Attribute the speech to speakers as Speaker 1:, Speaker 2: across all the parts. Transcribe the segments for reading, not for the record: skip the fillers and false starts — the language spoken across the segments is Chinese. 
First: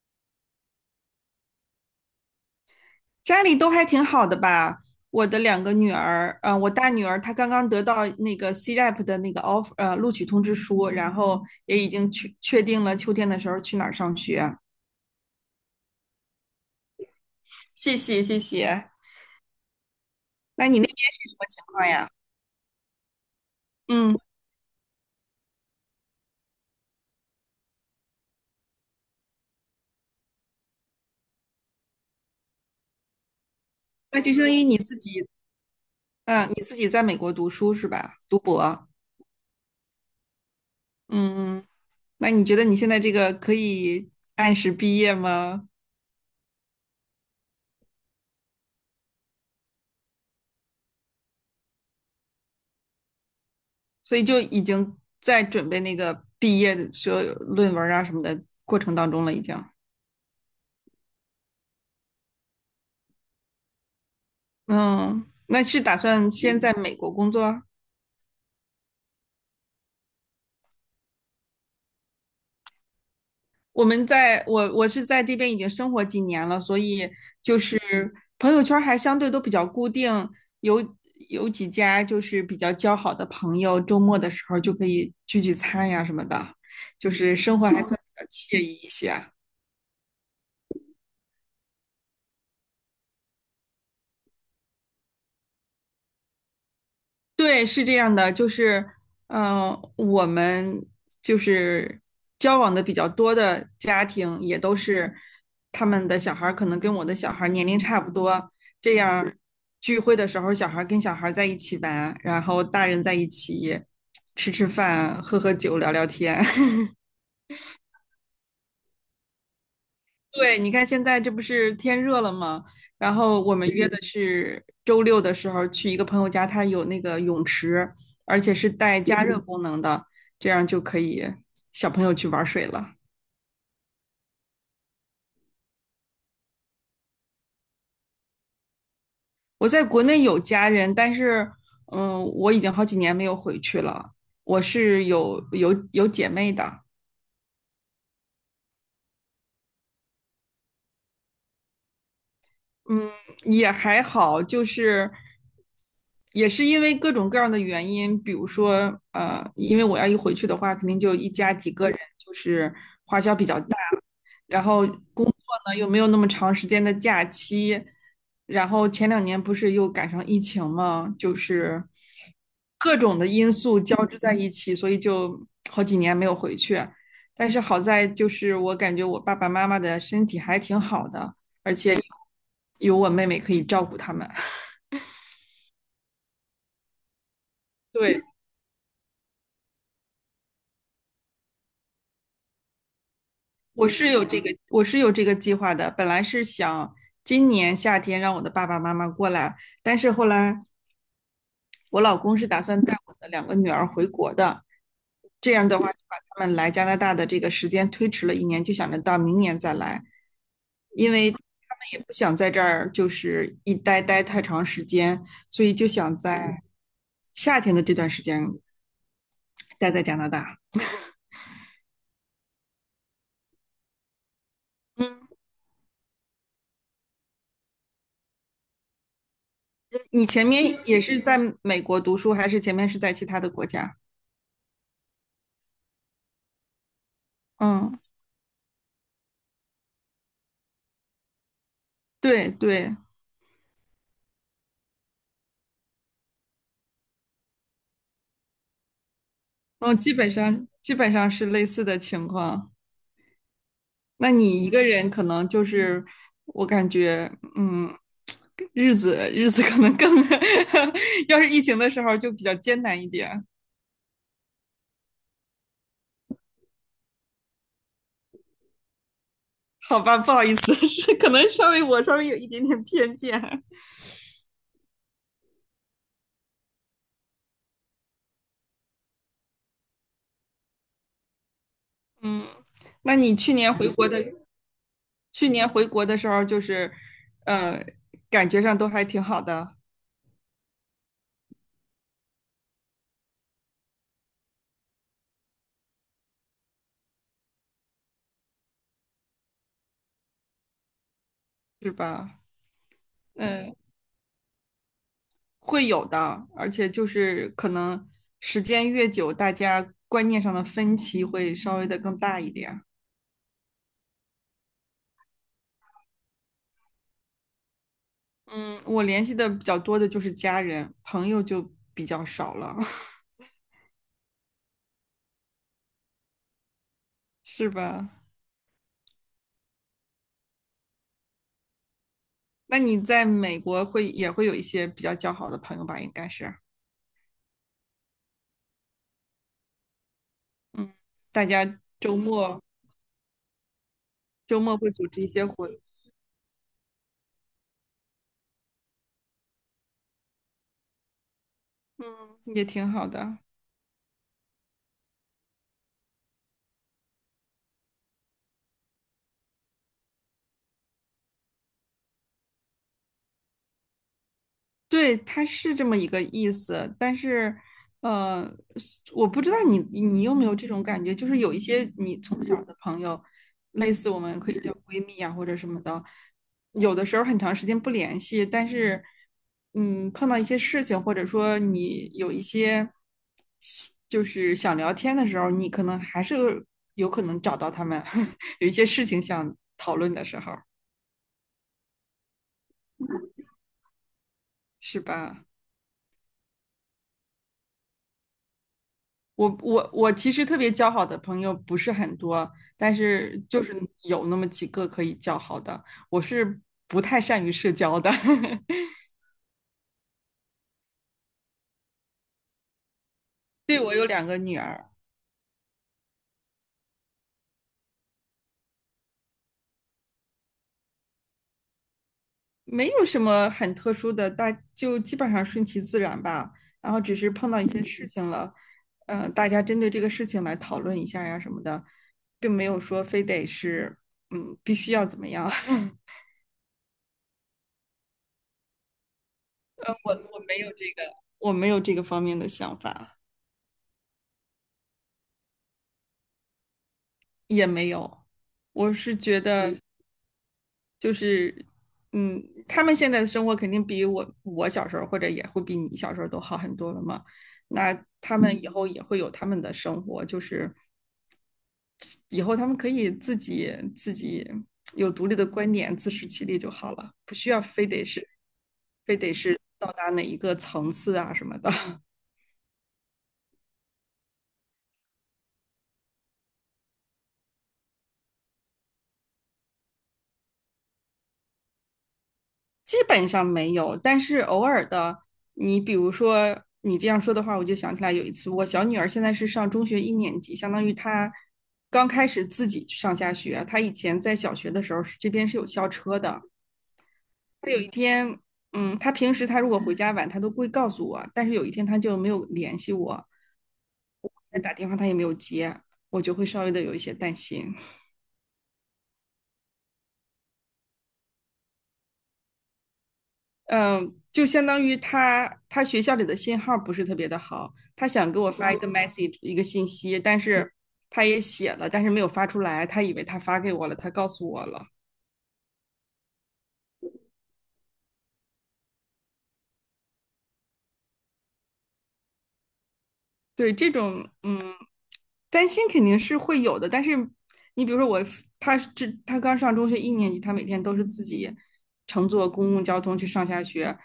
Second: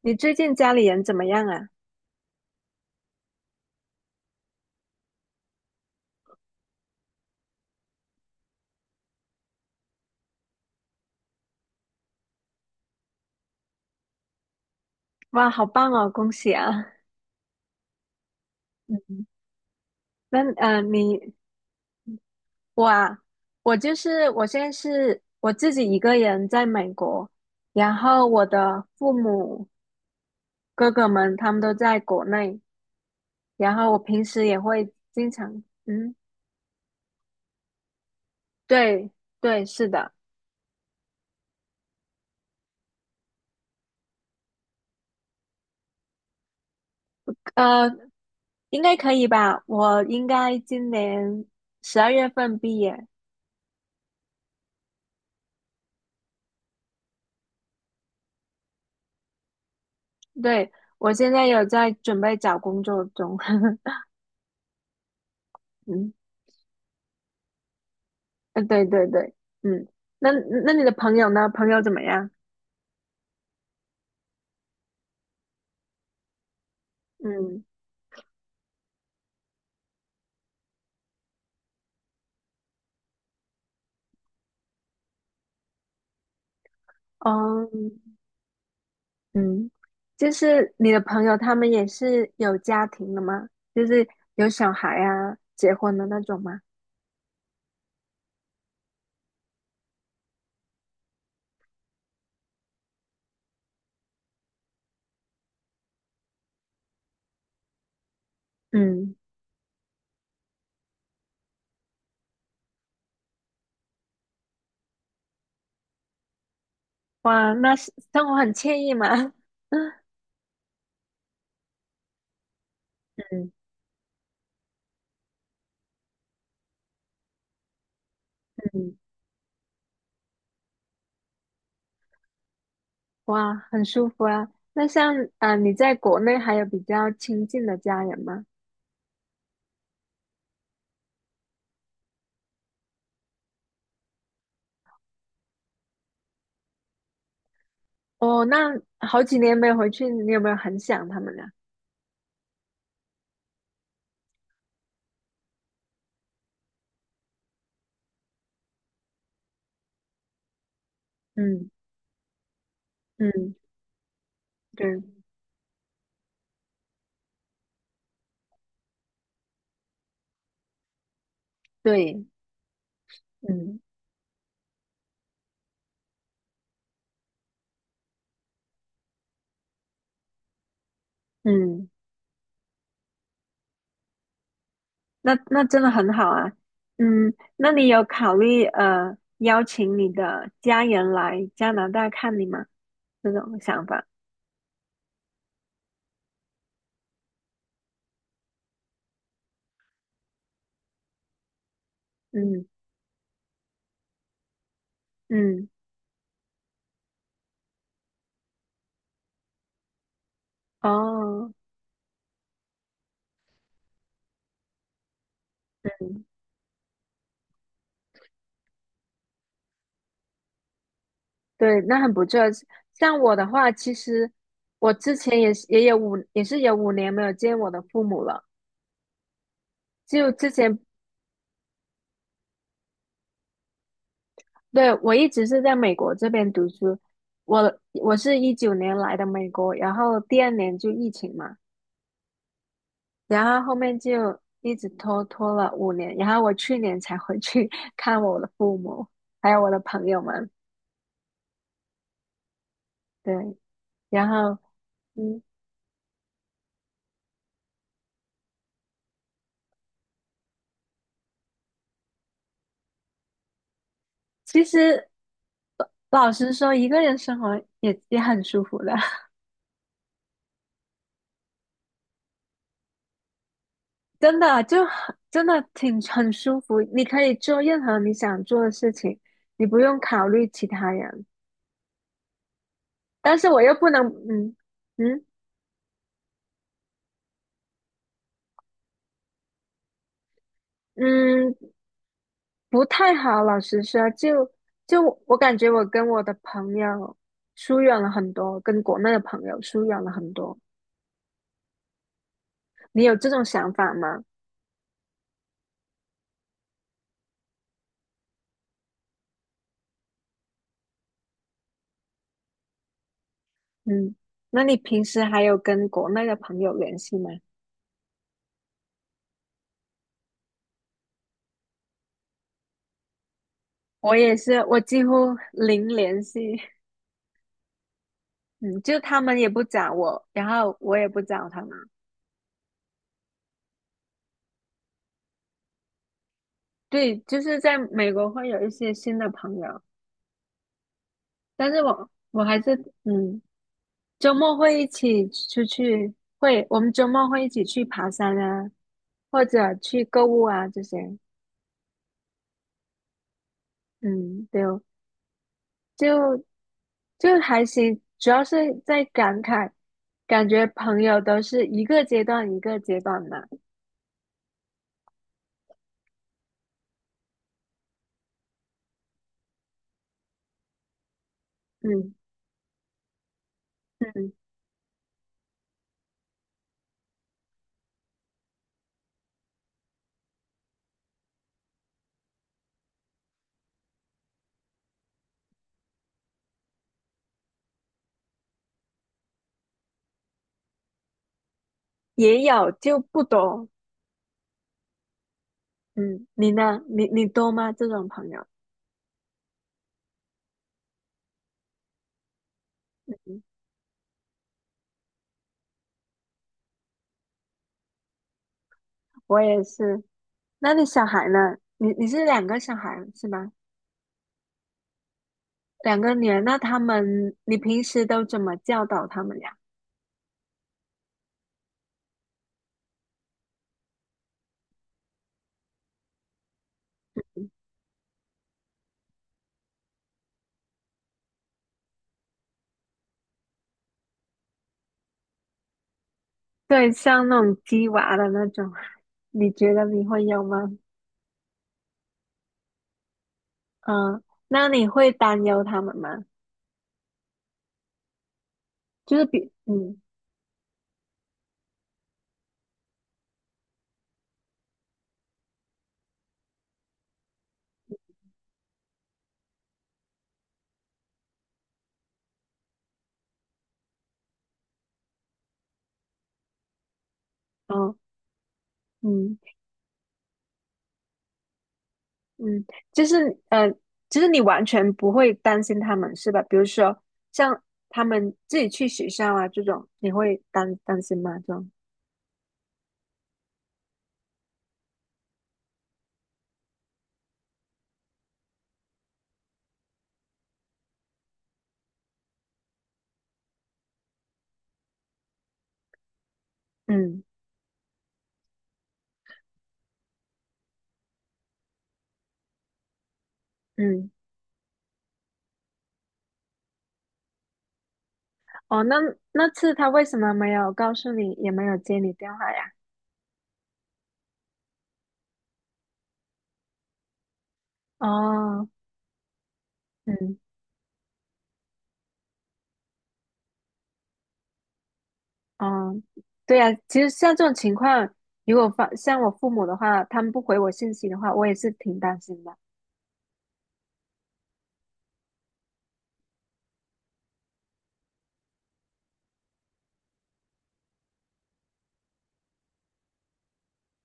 Speaker 1: 你最近家里人怎么样啊？
Speaker 2: 家里都还挺好的吧？我的两个女儿，我大女儿她刚刚得到那个 CREP 的那个 offer，录取通知书，然后也已经确定了秋天的时候去哪儿上学。
Speaker 1: 哇，好棒哦，恭喜啊！
Speaker 2: 谢谢。
Speaker 1: 嗯那
Speaker 2: 那你那边是
Speaker 1: 你
Speaker 2: 什么情况呀？
Speaker 1: 我啊，我就
Speaker 2: 嗯，
Speaker 1: 是我现在是我自己一个人在美国，然后我的父母哥哥们他们都在国内，然后我
Speaker 2: 那
Speaker 1: 平
Speaker 2: 就相
Speaker 1: 时
Speaker 2: 当
Speaker 1: 也
Speaker 2: 于你
Speaker 1: 会
Speaker 2: 自己，
Speaker 1: 经常，嗯，
Speaker 2: 嗯、你自己在美国读书是吧？读博。
Speaker 1: 对对，是的，
Speaker 2: 嗯，那你觉得你现在这个可以按时毕业吗？
Speaker 1: 呃，应该可以吧？我应该今年12月份毕业，
Speaker 2: 所以就已经在准备那个毕业的所有论文啊什么的过程当中了，已经。
Speaker 1: 对，我现在有在准备找工作中，
Speaker 2: 嗯，那是打
Speaker 1: 嗯。
Speaker 2: 算先在美国工作啊？
Speaker 1: 对对对，嗯，那那你的朋友呢？朋友怎么样？
Speaker 2: 我是在这边已经生活几年了，所以就
Speaker 1: 嗯，
Speaker 2: 是朋友圈儿还相对都比较固定，有有几家就是比较交好的朋友，周末的时候就可以聚聚餐呀什么的，就是生
Speaker 1: 哦，
Speaker 2: 活还算比较惬意一些。
Speaker 1: 嗯，就是你的朋友他们也是有家庭的吗？就是有小孩啊，结婚的那种吗？
Speaker 2: 对，是这样的，就是，嗯、我们就是交往的比较多的家庭，也都是他们的小孩儿可能跟我的小孩儿年龄差不多，这样
Speaker 1: 嗯，
Speaker 2: 儿聚会的时候，小孩儿跟小孩儿在一起玩，然后大人在一起吃吃饭、喝喝酒、聊聊天。
Speaker 1: 哇，那是生活很惬意嘛。
Speaker 2: 对，你看现在这不是天热了吗？然后
Speaker 1: 嗯
Speaker 2: 我们约的是周六的时候去一个朋友家，他有那个泳池，而且是
Speaker 1: 嗯，
Speaker 2: 带加热功能的，这样就可以小朋友去玩水了。
Speaker 1: 哇，很舒服啊。那像啊、你在国内还有比较亲近的家人吗？
Speaker 2: 我在国内有家人，但是嗯，我已经好几年没有回去了。我是有姐妹的，
Speaker 1: 哦，那好几年没回去，你有没有很想他们呢？
Speaker 2: 嗯，也还好，就是也是因为各种各样的原因，比如说，因为我要一回去的话，肯定就一家
Speaker 1: 嗯
Speaker 2: 几个人，就是花销比
Speaker 1: 嗯，
Speaker 2: 较大，然后
Speaker 1: 对
Speaker 2: 工作呢又没有那么长时间的假期，然后前两年不是又赶上疫情嘛，就是
Speaker 1: 对，
Speaker 2: 各种的因
Speaker 1: 嗯。
Speaker 2: 素交织在一起，所以就好几年没有回去。但是好在就是我感觉我爸爸妈妈的身体还挺好的。而
Speaker 1: 嗯，
Speaker 2: 且有我妹妹可以照顾他们。
Speaker 1: 那真的很好啊。嗯，那你 有
Speaker 2: 对，
Speaker 1: 考虑邀请你的家人来加拿大看你吗？这种想法？
Speaker 2: 我是有这个计划的。本来是想今年夏天让我的爸爸妈妈过来，但是后来我老公是打
Speaker 1: 嗯
Speaker 2: 算带我的两个女儿回国的，这样
Speaker 1: 嗯，
Speaker 2: 的话就把他们来加拿大的这个时间推迟了一年，就想着到明年再来，因为他
Speaker 1: 哦，
Speaker 2: 们也不想在这儿就是待太长时间，所以就想在夏天的这段时间待在加拿大。
Speaker 1: 对，那很不错。像我的话，其实我之
Speaker 2: 嗯。
Speaker 1: 前也是有5年没有见我的父母了。
Speaker 2: 你
Speaker 1: 就
Speaker 2: 前
Speaker 1: 之前，
Speaker 2: 面也是在美国读书，还是前面是在其他的国家？
Speaker 1: 对，我一直是在美国这边读书，我
Speaker 2: 嗯，
Speaker 1: 我是19年来的美国，然后第二年就疫情嘛，
Speaker 2: 对对，
Speaker 1: 然后后面就一直拖了五年，然后我去年才回去 看我的父母，还有我的
Speaker 2: 嗯，
Speaker 1: 朋
Speaker 2: 基
Speaker 1: 友
Speaker 2: 本
Speaker 1: 们。
Speaker 2: 上基本上是类似的情况。
Speaker 1: 对，然
Speaker 2: 那
Speaker 1: 后
Speaker 2: 你一个人可
Speaker 1: 嗯，
Speaker 2: 能就是，我感觉，嗯，日子可能更，要是疫情的时候就比较艰难一点。
Speaker 1: 其实老实说，一个人生活也很舒服的，
Speaker 2: 好吧，不好意思，是可能我稍微有一点点偏见。
Speaker 1: 真的就很真的挺很舒服。你可以做任何你想做的事情，你不用考虑其他人。
Speaker 2: 嗯，那你
Speaker 1: 但是
Speaker 2: 去
Speaker 1: 我
Speaker 2: 年
Speaker 1: 又
Speaker 2: 回
Speaker 1: 不能，
Speaker 2: 国的，
Speaker 1: 嗯嗯
Speaker 2: 去年回国的时候就是，呃，感觉上都还挺好的。
Speaker 1: 嗯，不太好，老实说，就我感觉我跟我的朋友疏远了很多，跟国内的朋友疏远了很多。
Speaker 2: 是吧？
Speaker 1: 你有这种想
Speaker 2: 嗯，
Speaker 1: 法吗？
Speaker 2: 会有的，而且就是可能时间越久，大家观念上的分歧会稍微的更大一点。
Speaker 1: 嗯，那你平时还有跟国内的朋友联系吗？
Speaker 2: 嗯，我联系的比较多的就是家人，朋友就比较少了，
Speaker 1: 我也是，我几乎零联系。
Speaker 2: 是吧？
Speaker 1: 嗯，就他们也不找我，然后我也不找他们。
Speaker 2: 那你在美国会也会有一些比较交好的朋友吧？应该是，
Speaker 1: 对，就是在美国会有一些新的朋友，
Speaker 2: 嗯，大
Speaker 1: 但
Speaker 2: 家
Speaker 1: 是我
Speaker 2: 周
Speaker 1: 我还
Speaker 2: 末
Speaker 1: 是嗯。周末
Speaker 2: 周末
Speaker 1: 会一
Speaker 2: 会组织一
Speaker 1: 起
Speaker 2: 些
Speaker 1: 出
Speaker 2: 活，
Speaker 1: 去，会，我们周末会一起去爬山啊，或者去购物啊这些。
Speaker 2: 嗯，也挺好的。
Speaker 1: 嗯，对哦就就还行，主要是在感慨，感觉朋友都是一个阶段一个阶段的。
Speaker 2: 对，它是这么一个意思，但是，呃，是我不知道你有没有这种感觉，就是有一些
Speaker 1: 嗯，
Speaker 2: 你从小的朋友，类似我们可以叫闺蜜啊或者什么的，有的时候很长时间不联系，但是，嗯，碰到一些事情，或者说你有一些就是想聊天的时候，你可能还是有可能找到他们，有一些事情想讨论的时候，
Speaker 1: 也有就不多。
Speaker 2: 是吧？
Speaker 1: 嗯，你呢？你多吗？这种朋友？
Speaker 2: 我其实特别交好的朋友不是很多，但是
Speaker 1: 嗯，
Speaker 2: 就是有那么几个可以交好的。我是不太善于社交的，
Speaker 1: 我也是。那你小孩呢？你是两个小孩是吧？
Speaker 2: 对，我有两个女儿，
Speaker 1: 两个女儿，那他们，你平时都怎么教导他们呀？
Speaker 2: 没有什么很特殊的，基本上顺其自然吧。然后只是碰到一些事情了，大家针对这个事情来讨论一下呀什么的，并没有说非得是嗯必须要怎么样。
Speaker 1: 对，像那种鸡娃的那种，你觉得你
Speaker 2: 我
Speaker 1: 会
Speaker 2: 我
Speaker 1: 有
Speaker 2: 没
Speaker 1: 吗？
Speaker 2: 有这个，我没有这个方面的想法。
Speaker 1: 嗯，那你会担忧他们吗？
Speaker 2: 也没有，我
Speaker 1: 就
Speaker 2: 是
Speaker 1: 是
Speaker 2: 觉
Speaker 1: 比，
Speaker 2: 得嗯
Speaker 1: 嗯，
Speaker 2: 就是，嗯，他们现在的生活肯定比我小时候或者也会比你小时候都好很多了嘛。那他们以嗯后也会有他们的生活，就是以后他们可以自己有独立的观点，自食其力就好了，不需要非
Speaker 1: 哦，
Speaker 2: 得是
Speaker 1: 嗯
Speaker 2: 到达哪一个层次啊什么的。
Speaker 1: 嗯，就是就是你完全不会担心他们是吧？比如说像他们自己去学校啊这种，你会担心吗？这种，
Speaker 2: 基本上没有，但是偶尔的，你比如说你这样说的话，我就想起来有一次，我小女儿现在是上中学一年级，相当于她刚开始自己上下学。她以前在小学的时候这边是有校车的。
Speaker 1: 嗯
Speaker 2: 她有一天，嗯，她平时她如果回家晚，她都会告诉我，但是有一天她就没有联系我，
Speaker 1: 嗯，
Speaker 2: 打电话她也没有接，我就会稍微的有一些担心。
Speaker 1: 哦，那那次他为什么没有告诉你，也没有接你电话呀？
Speaker 2: 嗯，就相当于他学校里的信号不是特别的好，他想给我
Speaker 1: 哦，
Speaker 2: 发一个 message 一个信息，
Speaker 1: 嗯。
Speaker 2: 但是他也写了，但是没有发出来，他以为他发给我了，他告诉我了。
Speaker 1: 嗯，对呀，其实像这种情况，如果发像我父母的话，他们不回我信息的话，我也是挺担心的。
Speaker 2: 对，这种嗯担心肯定是会有的，但是你比如说我，他刚上中学一年级，他每天都是自己乘坐公共交通去上下学，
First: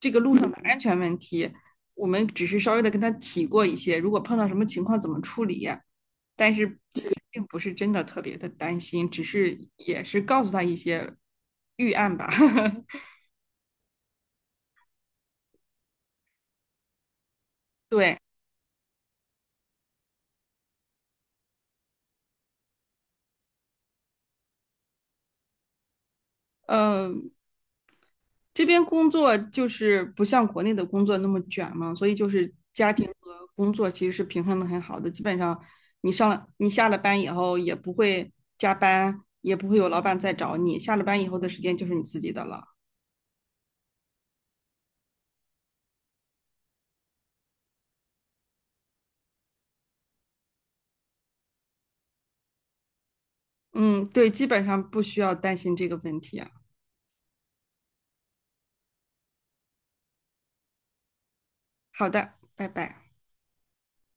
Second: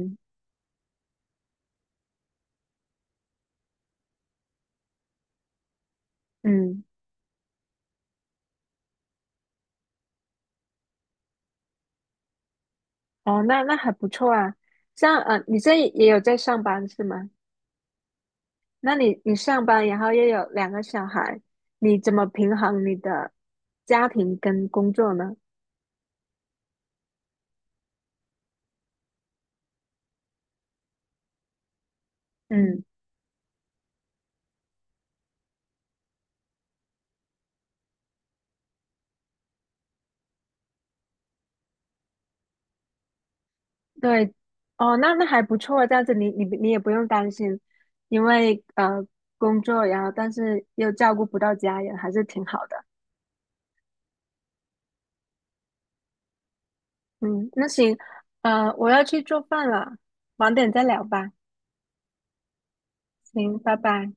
Speaker 2: 这个路上的安全问题，我们只是稍微的跟他提过一些，如果碰到什么情况怎么处理。但是
Speaker 1: 嗯，
Speaker 2: 并不是真的特别的担心，只是也是告诉他一些预案吧。
Speaker 1: 哦，那还不错啊。像你这也有在上班是吗？
Speaker 2: 对，
Speaker 1: 那你你上班，然后又有两个小孩，你怎么平衡你的家庭跟工作呢？
Speaker 2: 嗯，这边工作就是不像国内的工作那么卷嘛，所以就是
Speaker 1: 嗯，
Speaker 2: 家庭和工作其实是平衡的很好的。基本上你上了你下了班以后也不会加班，也不会有老板再找你，下了班以后的时间就是你自己的了。
Speaker 1: 对，哦，那还不错啊，这样子你也不用担心，因为工作，然后但是又照顾不到家人，还是挺好的。
Speaker 2: 嗯，对，基本上不需要担心这个问题啊。
Speaker 1: 嗯，那行，我要去做饭了，晚点再聊吧。
Speaker 2: 好的，拜拜。
Speaker 1: 行，拜拜。